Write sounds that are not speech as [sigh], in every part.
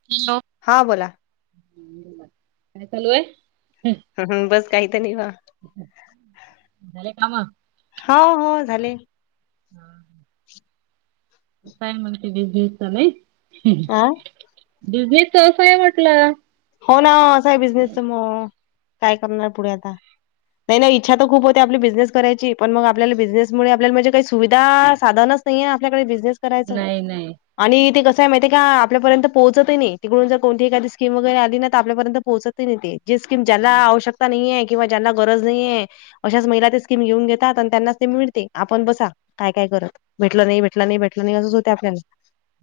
[inaudible] हा बोला, काय चालू आहे, हम्म बस काहीत नाही वा, झाले काम हो हो झाले? [inaudible] काय म्हणते बिझनेस चालू आहे हा बिझनेस चा असं आहे म्हटलं? हो ना असा बिझनेस मग काय करणार पुढे आता. नाही नाही इच्छा तर खूप होते आपली बिझनेस करायची पण मग आपल्याला बिझनेसमुळे आपल्याला म्हणजे काही सुविधा साधनच. नाही आहे आपल्याकडे बिझनेस करायच्ं! नाही नाही. आणि ते कसं आहे माहितीय का आपल्यापर्यंत पोहोत नाही तिकडून जर कोणती एखादी स्कीम वगैरे आली! आपल्यापर्यंत पोहोचत नाही ते जे स्कीम ज्याना आवश्यकता नाहीये किंवा ज्यांना गरज नाहीये? अशाच महिला ते स्कीम घेऊन घेतात आणि त्यांनाच ते मिळते आपण बसा. काय काय करत भेटलं नाही भेटलं नाही भेटलं नाही असंच होते आपल्याला.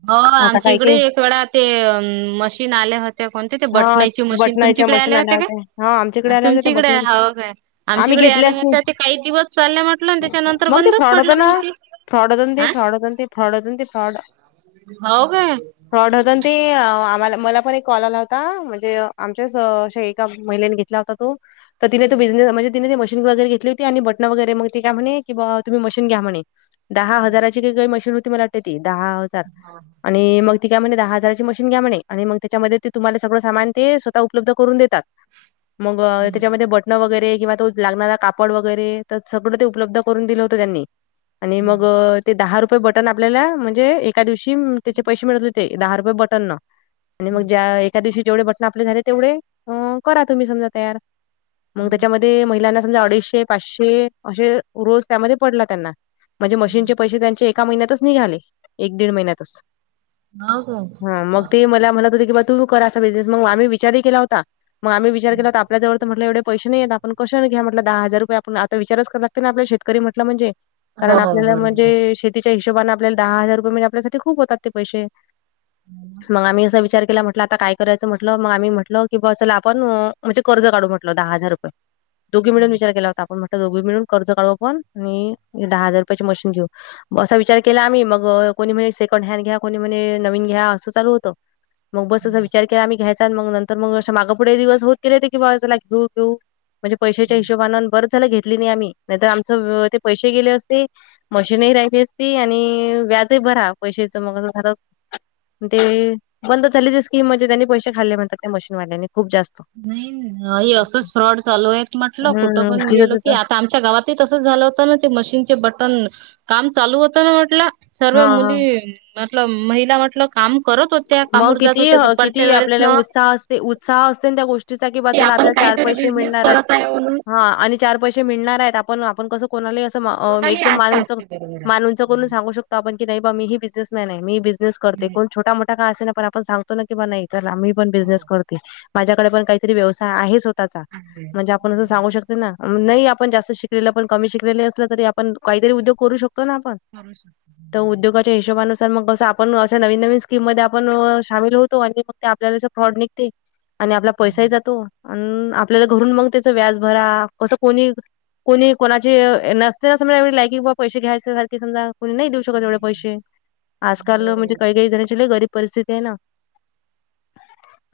हो आता आमच्या काही इकडे काही एक वेळा ते अ मशीन आले होते? त्या कोणत्या ते हां, बटनाची मशीन बटणाच्या तुमच्याकडे मशीन आल्या होत्या हां, आमच्याकडे काय आल्या होत्या त्या तुमच्याकडे बटणाच्या हव काय, आम्ही आमच्याकडे घेतल्याच नाही. आल्या ते काही दिवस चालले म्हटलं त्याच्यानंतर बंदच पडलं मग ते? फ्रौड धंदे हा फ्रौड धंदे तेफ्रौड धंदे ते फ्रौड, हो काय, फ्रॉड होतना ते आम्हाला मला पण एक कॉल आला होता! ता म्हणजे आमच्याच अश्या एका महिलेने घेतला होता तो तर तिने तू बिझनेस म्हणजे. तीन ते मशीन वगैरे घेतली होती आणि बटन वगैरे मग ते म्हणे किंवा तुम्ही मशीन घ्या म्हणे, दहा हजाराची काही काही मशीन होती मला वाट ती दहा हजार आणि! आणि मग ती काय म्हणे दहा हजारची मशीन घ्या म्हणे आणि मग त्याच्यामध्ये ते, तुम्हाला सगळं सामान ते स्वतः उपलब्ध करून देतात मग त्याच्यामध्ये ब, बन वगैरे किंवा तो लागणारा कापड वगैरे तर सगळं ते उपलब्ध करून दिले होतं त्यांनी. आणि मग ते दहा रुपये बटन आपल्याला म्हणजे एका दिवशी त्याचे पैसे मिळत होते. ते दहा रुपये बटन ना आणि मग ज्या, त्या दिवशी जेवढे बटन आपले झाले तेवढे करा तुम्ही समजा तयार मग त्याच्यामध्ये महिलांना. समजा अडीचशे पाचशे असे रोज त्यामध्ये पडला त्यांना म्हणजे मशीनचे पैसे त्यांचे? एका महिन्यातच निघाले एक दीड महिन्यात हो का? मग ते मला म्हनत होते की बर. कराचा बिझनेस मग आम्ही विचारही केला होता मग आम्ही विचार केला होता आपल्या जवर म्हटले एवढे पैसे नाही आता. पण कशान घ्या हटलं दहा हजार रुपये आपण आता विचारच करू लागत ना आपल्या शेतकरी म्हटलं म्हणजे? कारण हो आपल्याला बरोबर. म्हणजे शेतीच्या हिशोबाानने आपल्याला दहा हजार रुपये म्हनजे आपल्यासाठी खूप होतात ते पैसे! मग आम्ही असा विचार केला म्हण, आता काय करायचं म्हटलं मग आम्ही म्हटलं की बा चला आपण म्हणजे कर्ज काढू म्हटलो दहा हजार रुपये. दोघी मिळून विचार केला होता आपण म्हटलं दोघी मिळून कर्ज काढू आपण आणि दहा हजार रुपयाची मशीन घेऊ. असा विचार केला आम्ही मग कोणी म्हणे सेकंड हँड घ्या कोणी म्हणे नवीन घ्या असं चालू होतं! ह, मग बस असा विचार केला आम्ही घ्यायचा आणि मग नंतर मग मागा पुढे दिवस होत केले ते की बाबा त्याला घेऊ घेऊ म्हणजे पैशाच्या हिशोबान बरंच झालं घेतली नाही आम्ही नाहीतर आमचं ते पैसे गेले असते! मशीनही राहिली असती आणि व्याजही भरा पैशाच मग असं झालं असत. ते बंद झाले ते स्कीम म्हणजे त्यांनी पैसे खाल्ले म्हणतात त्या मशीन वाल्यानी खूप जास्त नाही हे असंच फ्रॉड चालू आहेत म्हटलं कुठं हम्म पण तिथं गेलो की तिथं आ आमच्या गावात ही तसंच झालं होत ना ते मशीनचे बटन काम चालू होतं ना म्हटलं. सर्व हा हा. मुली म्हटल महिला वाटल. काम करत होत्या, मग कामावर जात होत्या दुपारच्या वेळेस न ते उत्साह असतो ना त्या गोष्टीचा कि बघा की चला आपण आपल्याला चार काहीतरी पैसे बिझनेस मिळणार आहे करत म्हणून हा आणि चार पैसे मिळणार आहेत, आपण आपण कसं कोणाला अस कोणालाही एकदम आशा मालूनच असते बरोबर आहे. मालूनच बोलू हम्म. सांगू शकतो. आपण की नाही मम्मी ही बिझनेसमॅन आहे, मी बिझनेस करते नाही, कोण छोटा मोठा काय असाना आपण सांगतो ना की बा नाही. चला मी पण हो बिझनेस करते, माझ्याकडे पण काहीतरी व्यवसाय आहे स्वतःचा आहे म्हणजे आप आपण असं सांगू शकते ना, लही आपण जास्त शिकलेलं पण कमी शिकलेलं असलं तरी आपण काहीतरी उद्योग करू शकतो ना आपण करू शकत. [inaudible] ते हिशोबाानुसार मग अस आपण असे नवीन नवीन, स्कीम मध्ये आपण सामील होतो आणि मग फक्त आपल्याला फ्रॉड निघते आणि आपला पैसाही जातो. अन आपल्याला घरून मग त्याच व्याज भरा कसं कोणी कोणी कोणाची नसते ना अस नाही लायकी ग बा पैसे घ्यायचे सारखे समजा. कोणी नाही देऊ शकत एवढे नाही नाही. पैसे, आजकाल बरोबर आहे. म्हणजे काही काही जणांचे लही गरीब परिस्थिती आहे ना.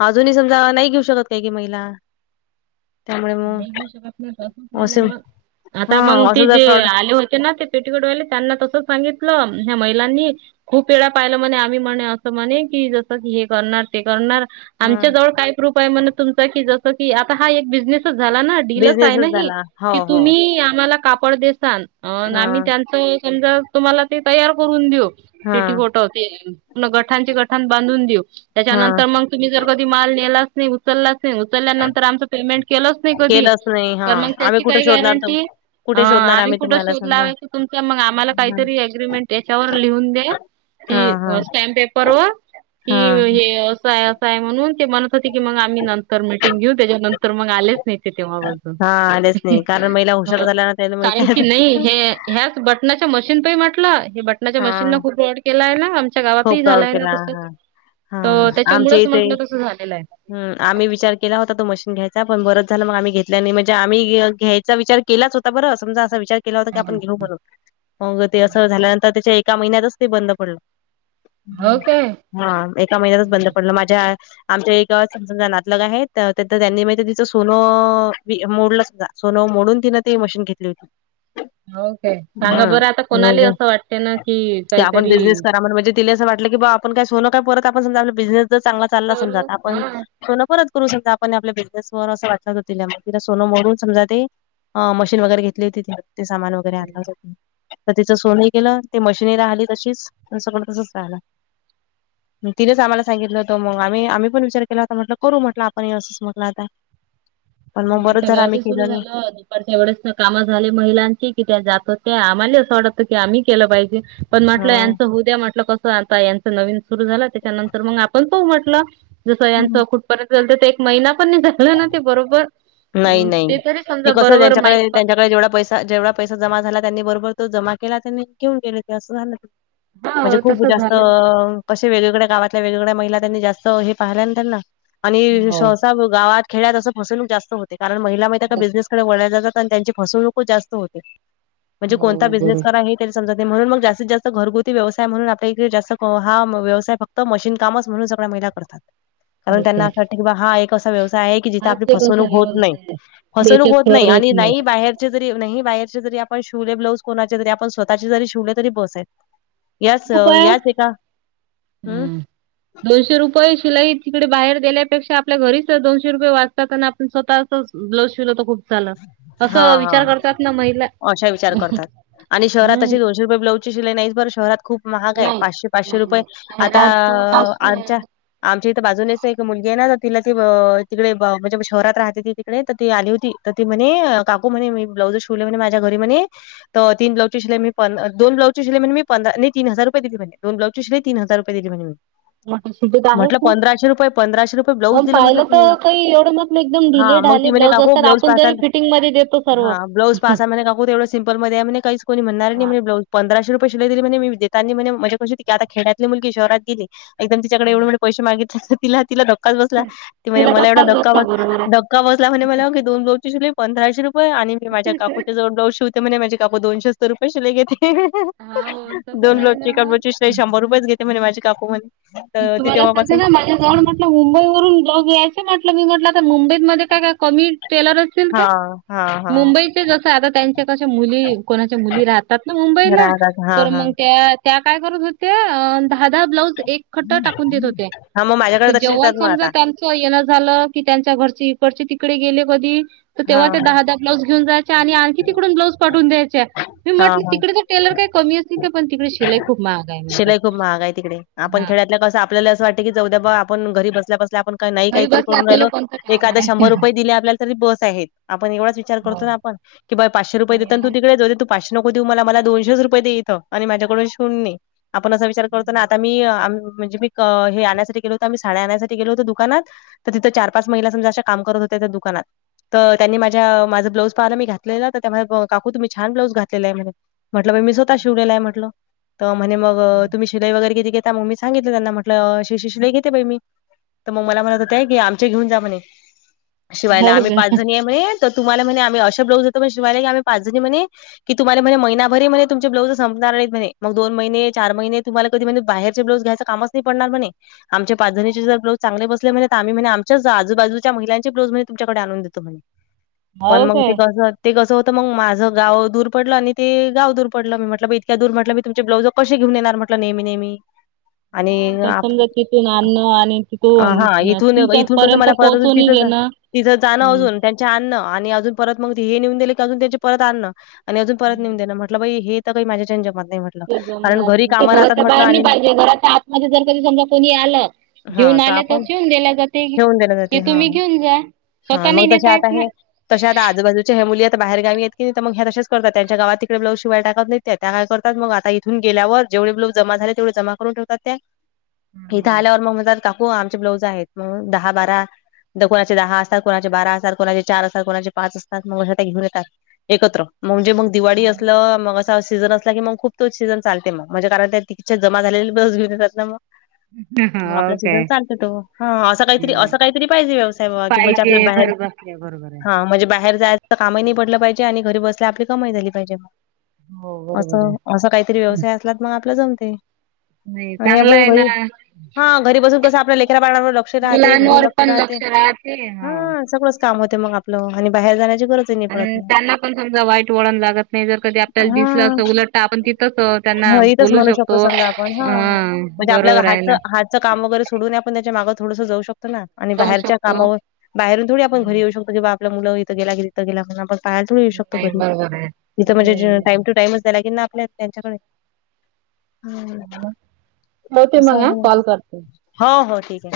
अजूनही समजा नाही घेऊ शकत काही काही महिला त्यामुळे मग नाही शक ना असे मग आता हा मग ते असं जर जे फ्रॉड आले होते ना ते [inaudible] पेटीकडवाले त्यांना तस सांगितलं ह्या महिलांनी खूप वेळा पाहिलं म्हणे आम्ही म्हणे असं म्हणे की जसं की हे करणार ते करणार हा आमच्या जवळ काही प्रूफ आहे, म्हण तुमचा कि जस की आता हा एक बीज तसच झाला ना डीलच आहे ना बिझनेसच ही, झाला. हो, की हो. तुम्ही आम्हाला कापड देसान अ आम्ही हां, त्यांचं समजा तुम्हाला ते तयार करून देऊ पेटी हां, कोट ते. गठांचे गठान बांधून देऊ, हां. त्याच्यानंतर मग तुम्ही जर कधी माल नेला नाही उचललाच नाही, उचलल्यानंतर आमचं पेमेंट प्लस नाही कधी केलंच नाही हा तर मग आम्ही त्याची कुठे काय शोधणार तर गॅरंटी. ह कुठे शोधणार आम्ही कुठं तुम्हाला शोध समजा लावायचा तुमचा मग आम्हाला काहीतरी अ‍ॅग्रीमेंट याच्यावर लिहून दे. हा कि हा स्टॅम पेपर वर की हा हे ते असं आहे असं आहे म्हणून ते म्हणत होते की मग आम्ही नंतर मिट शिंग घेऊ त्याच्यानंतर मग आलेच नाही ते तेव्हा पासून हा आलेच नाही कारण महिला हुशार हो. झाल्या ना त्याला माहित चालेल आहे की नाही हे ह्याच बटनाच्या मशीन पायी म्हटलं हे बट माझ्या हा मशीनला खूप फ्रॉड केलाय ना, आमच्या गावातही खूप प्राऊड झालाय ना केला तसं हा तर त्याच्यामुळेच म्हटलं तसं झालेलं आहे. ह आम्ही विचार केला होता तो मशीन घ्यायचा पण बरच झाला मग आम्ही घेतल्या नाही म्हणजे आम्ही घे घ्याय तिचा विचार केलाच होता बरं समजा असा विचार केला होता की, आपण घेऊ बनुन मग असं ते झाल्यानंतर त्याच्या एका महिन्यातच ते बंद पडलं. हो काय? [inaudible] हा एका महिन्यातच बंद पडलं माझ्या आमच्या येथ समजा नातलग आहेत तर तेथे त्यांनी माझ्या दीदीच सोनं... वी मोडलं सुद्धा सोन मोडून तिनं ते मशीन घेतली होती. हो ताई, सांगा बरं आता कोणाला असं वाटते ना. की क आपण काहीतरी बिझनेस करा म्हणजे तिले असं वाटल, की बा आपण काय सोन काय परत आपण समजा आपला बिझनेस जर चांगला चालला समजा करू. आपण हा. सोनं परत करू शकतो आपण आपल्या बिझनेस वर असं वाटत ग तिला मग तिला सोन मोडून समजा ते अ मशीन वगैरे घेतली होती त ते सामान वगैरे आणल होत पण तिचं सोनही केलं ते मशिनीला आली तशीच सगळं तसच राहिल. [inaudible] मग तिनच आम्हाला सांगितलं होतं, मग आम्ही आम्ही पण विचार केला होता म्हटलं करू म्हटलं आपण असंच म्हटलं आता. पण मग नाही बरंच आमच्या झालं गावात आम्ही सुरु केलं नाही झालं. पण तेवढेच कामं झाले महिलांची कि त्या जात होत्या, आम्हाला असं वाटत की आम्ही केलं पाहिजे. पण म्हटलं हा. यांचं होऊ द्या म्हटलं, कसं आता यांचं नवीन सुरू झालं, त्याच्यानंतर मग आपण पाहू म्हटलं. जसं हम्म. यांचं कुठपर्यंत झालतं ते एक महिना पण नै झालं ना ते बरोबर. नाही नाही,, ते तरी ते समजा कसं बरोबर माहीत त्यांच्याकडे पडलं त्यांच्याकडे जेवढा पैसा जेवढा पैसा जमा झाला त्यांनी बरोबर तो जमा केला त्यांनी, घेऊन गेले ते असं झालं. म्हणजे हा खूप तसं जास्त झालं ते. कशे वेगवेगळ्या गावातल्या वेगवेगळ्या महिला त्यांनी जास्त हे पाहिल्या ना त्यांना,, आणि हो सहसा गावात खेडयात असं फसवणूक जास्त होते,, कारण महिला मै बिझनेसकडे वळल्या जातात आणि त्यांची फसवणूकूच जास्त होते. म्हणजे हो कोणता बिझनेस बरोबर. करा हे समजत नाही,, म्हणून मग जास्तीत जास्त घरगुती व्यवसाय म्हणून आपल्या इडे जास्त हा व्यवसाय फक्त मशीन कामच म्हणून सगळ्या महिला करतात,,, कारण त्यांना असं होतात. वाट की हा एक असा व्यवसाय आहे कि जिथे आपली हाच एक फसव असा णुक होत नाही,, व्यवसाय आहे की फसवूनक याच्यात होत फ्रॉड नाही आणी नाही बाहेरचे जरी नाही बाहेरचे जरी आपण शिवले ब्लाऊज कोणाचे तरी,, आपण स्वतःचे जरी शिवले तरी बस आहे. याच खूपंं, याच एका हम्म. दोनशे रुपये शिलाई तिकडे बाहेर देल्यापेक्षा आपल्या घरीच दोनशे रुपये वाचतात, आण आप स्वतःचच ब्लाउज शिवलं तर खूप चलं,, हा अस़ं हा. विचार करतात ना महिला,,, हम्म ब्लाजची शिलाई नाहिच पण शहरात खूप महाग आहे,, नाही पाचशे पाचशे नाही रुपये, नाही आता शहरात तर पाचशे आमच्या आहे. आमच्या इथं बाजूनेच एक मुलगी आहे ना, तिला ती तिकडे म्हणजे शहरात राहते ती तिकडे तर ती आली होती. तर ती म्हणे, काकू म्हणे मी ब्लाउज शिवले म्हणे माझ्या घरी म्हणे. तर ती ब्लाजची शिलाई मी दोन हजार शिलाई म्हणे म तीन हार रुपय दिली म्हणे,, दोन ब्लाऊजची शीलाई तीन हजार रुपये दिली म्हणे मी. मोठ्या सिटीत आहेच म्हटलं ना. पंधराशे रुपये पंधराशे रुपये ब्लाऊज पण दिलं म्हटलं पाहिलं तीने. तर काही एवढं नसलं एकदम हा, ढिले मग ती ढाले म्हणे ब्लाऊज काकू असतात ब्लाउज आपण पास तरी फिटिंग मध्ये देतो सर्व. हाय ब्लाऊज पासान म्हणे सिम्पल मध्ये आहे काकू तेवढं सिम्पल मध्ये आहे म्हणार नाही कोणी म्हणणार नाही हा म्हणे ब्लाउज पंधराशे रुपय शीलाई दिली म्हणे, मी देेता म्हणजे कशी होती आता खेडतली मुलगी शहरात गेली. एकदम तिच्याकडे एवढे हम्म. मोठे पैसे मागितले तर तिला तिला धक् धक्काच बसला,,, ते म्हणे मला एवढा धक्का बस धक्का बसला म्हणे मला की दोन रोज शिवले पंधराशे रुपये,, आणि मी माझ्या काकूच्या जवळ ब्लाउज शिवते म्हणे माझी काकू दोनशेच तर रुपये शिलाई घेते. हा हो तसच दोन आहे रोजची ना कबेची शिलाई शंभर रुपयच घेते म्हणे माझी काकू म्हणे. तर ती तुम्हाला सांगते तेव्हापासून ना माझ्या जाऊनपण मुंबई वरून ब्लाउज यायचे म्हटलं, की म्हटलंतरं मुंबईतमध्ये काय काय कमी टेलरयेत हा हा मुंबईचे जसं आता त्यांचे कशा मुली,, कोणाच्या मुली राहतात ना मुंबईला राहतात. हां, तर हां. मंग त्या त्या काय करत होत्या, अ दहा दहा ब्लाउज एक खट्टा टाकून देत होत्या,, हां, मग माझ्याकडे की तसे जेव्हा येतात मग समजा आता. त्यान किंवा येणं झालं, की त्यांच्या घरची इकडचे तिकडे गेले कधी तर तेव्हा हां, त्या हां. दहा दहा ब्लाउज घेऊन जायच्या, आणि आणखी तिकडून ब्लाऊज पाठून द्यायच्या. मी हां, म्हटलं हां. तिकडे तर टेलर काय कमी असतील, काय पण तिकडे शिलाई खूप महाग आहे म्हणतात. काय तिकडे,,, आपण हा खेड्यातल कसं आपल्याला असं वाटत की जाऊ दया बा आपण घरी बसल्या बसल्या आपण नाही घरी काहीतरी बसल्या करून आपल्याला राहिलो,, कोणतं काम एखादं आहे. शंभर रुपये दिले आपल्याला तरी बस आहेत,, आपण एवढाच विचार हो. करतो ना आपण,, की बा पाचशे रुपय नाही देताना तू आहेत. तिकडे जाऊ दे. तू पाचशे नको देऊ मला. मला दोनशेच रुपय देे इथं. आणि माझ्याकडून शिवून ने. आपण असा विचार करतो ना, आता मी आम म्हणजे मी अ हे आणण्यासाठी गेलो होत. मी साड्या आणण्यासाठी गेलो होतो दुकानात. तर तिथं चार पाच महिला समजा अश्या काम करत होत्या त्या दुकानात. तर त्यांनी माझ्या माझं ब्लाऊज पाहायला मी घातलेलं. तर त्या काकू तुम्ही छान ब्लाऊज घातलेलाय म्हणे. म्हटलं बाई मी स्वतः च शिवलेलाय म्हटलं. तर म्हणे मग तुम्ही शिलाई वगैरे किती घेता. मग मी सांगितलं त्यांना. म्हटलं अशी अशी शिलाई घेते बाई मी. तर मग मला म्हणत होते की, आमच्या घेऊन जा म्हणे शिवायला. हो आम्ही का? ते म्हणे त तुम्हाला म्हणे आम्ही अशे ब्लाऊज देतो शिवायला. आम्ही पाचजणी म्हणे. की तुम्हाला म्हणे महिना भर हि म्हणे तुमचे ब्लाऊज संपणार नाहीत म्हणे. मग दोन महिने चार महिने तुम्हाला कधी म्हणे बाहेरचे ब्लाऊज घ्यायचा. कामच नाही पडणार म्हणे. आमच्या पाच जणींचे जर ब्लाऊज चांगले बसले म्हणे. त आम्ही म्हणे आमच्याच आजूबाजूच्या महिलांचे ब्लाऊज म्हणे तुमच्याकडे आणून दे तो म्हणे. पण हो मंग ते काय? कसं ते कस होत मग, माझं गाव दूर पडलं. आणि ते गाव दूर पडलं. मी म्हटलं बाई इतक्या दूर म्हटलं मी तुमची ब्लाऊज कशी घेऊन येणार म्हंटल नेहमी नेहमी. [inaudible] आणि हा पण आप समजा तिथून आणणं. आणि तिथून हा न इथून तुमच्या इथून कसं पर्यंत मला परत अजून पोहोचूनही तिथं जा देण. तिथं जाणं अजून त्यांचे आणण. आणि अजून परत मग ती ही नेऊन दिले की, अजून त्यांचे परत आणणं. आणि अजून परत नेऊन देन. म्हटलं बाई हे तर काही माझ्याच्याने जमत नाही म्हटलं. ते कारण जमणार. घरी ते कामं राहतात घराच्या म्हटलं बाहेर नाही आणि पाहिजे. घराच्या आत मध्ये जर कधी समजा कोणी आलं. हा घेऊन आल तर आपण शिवून दिल्या जाते. ठेवून दिलं हे तुम्ही घेऊन जा. स्वतः नाही नेत. जात आहे. तश्या आता आजूबाजूच्या ह्या मुली आता बाहेरा गावी आहेत की नाही. त मग ह्या तशेच करतात. त्यांच्या गावात तिकडे ब्लाऊज शिवायला टाकत नाही त्या. त्या काय करता? मग आता इथून गेल्यावर जेवढे ब्लाऊज जमा झाले. तेवढे जमा करून ठेवातात त्या. इथं आल्यावर मंग म्हणतात का ओ आमचे ब्लाऊज आहेत. मग दहा बारा. त कोणाचे दहा असतात. कोणाचे बारा असतात. कोणाचे चार असतात. कोणाचे पाच असतात. मग अ घेऊन येतात एकत्र. म्हणजे मंग दिवाळी असलं मग तेव्हा सीझन असला की मंग खूप तो सीझन चालते मग. म्हणजे कारण त्या तीतच्या जमा झालेले ब्लाऊज घेऊन येतात ना मंग. हम्म. मग आपला सीझन चालत तो. हा असं काहीतरी, हम्म असं काहीतरी पाहिजे व्यवसाय बुवा. कि जाच्यातन बाहेर. हे बरोबरे. हा म्हणजे बाहेर जायचं कामही नाही पडलं पाहिजे. आणि घरी बसल्या आपली कमाई झाली पाहिजे. हो बरोबर आहे. असं असं काहीतरी व्यवसाय असलात मग आपलं जमते. नाही आणि चांगला आपण आहे ना घरी. हा घरी बसून कसं आपल्या लेकरा बाकांवर लक क्ष मुलावर राहते. घरी लक्ष पण राहते, राहते हो. हा सगळंच काम होते मग आपलं. आणि बाहेर जाण्याची गरज अन त्यांना पण समजा वाईट वळण लागत नाही. जर कधी आपल्याला दिसलं असं उलट तर आपण तसं त्यांना हा इथंच बोलू म्हणू शकतो. समजा आपण अं. बरोबर आहे ना. घरचं काम वगैरे सोडून ही आपण त्याच्या मागे थोडंस जाऊ शकतो ना. आणि जाऊ बाहेरच्या शकतो. कामावर, बाहेरून थोडी आपण हम्म. घरी येऊ शकतो की बा आपला मुलाला इथं गेलं, तिथं गेला म्हणत बसतात. पहायला थोडी येऊ शकतो नाही घरी? बरोबर आहे. तिथं म्हणजे ज बरं. टाइम टू टाइमच द्यायला लागेल ना आपला त्यांच्याकडे. हो. ठेवते असं मग हा. आहे कॉल करते. हो. हो. ठीके.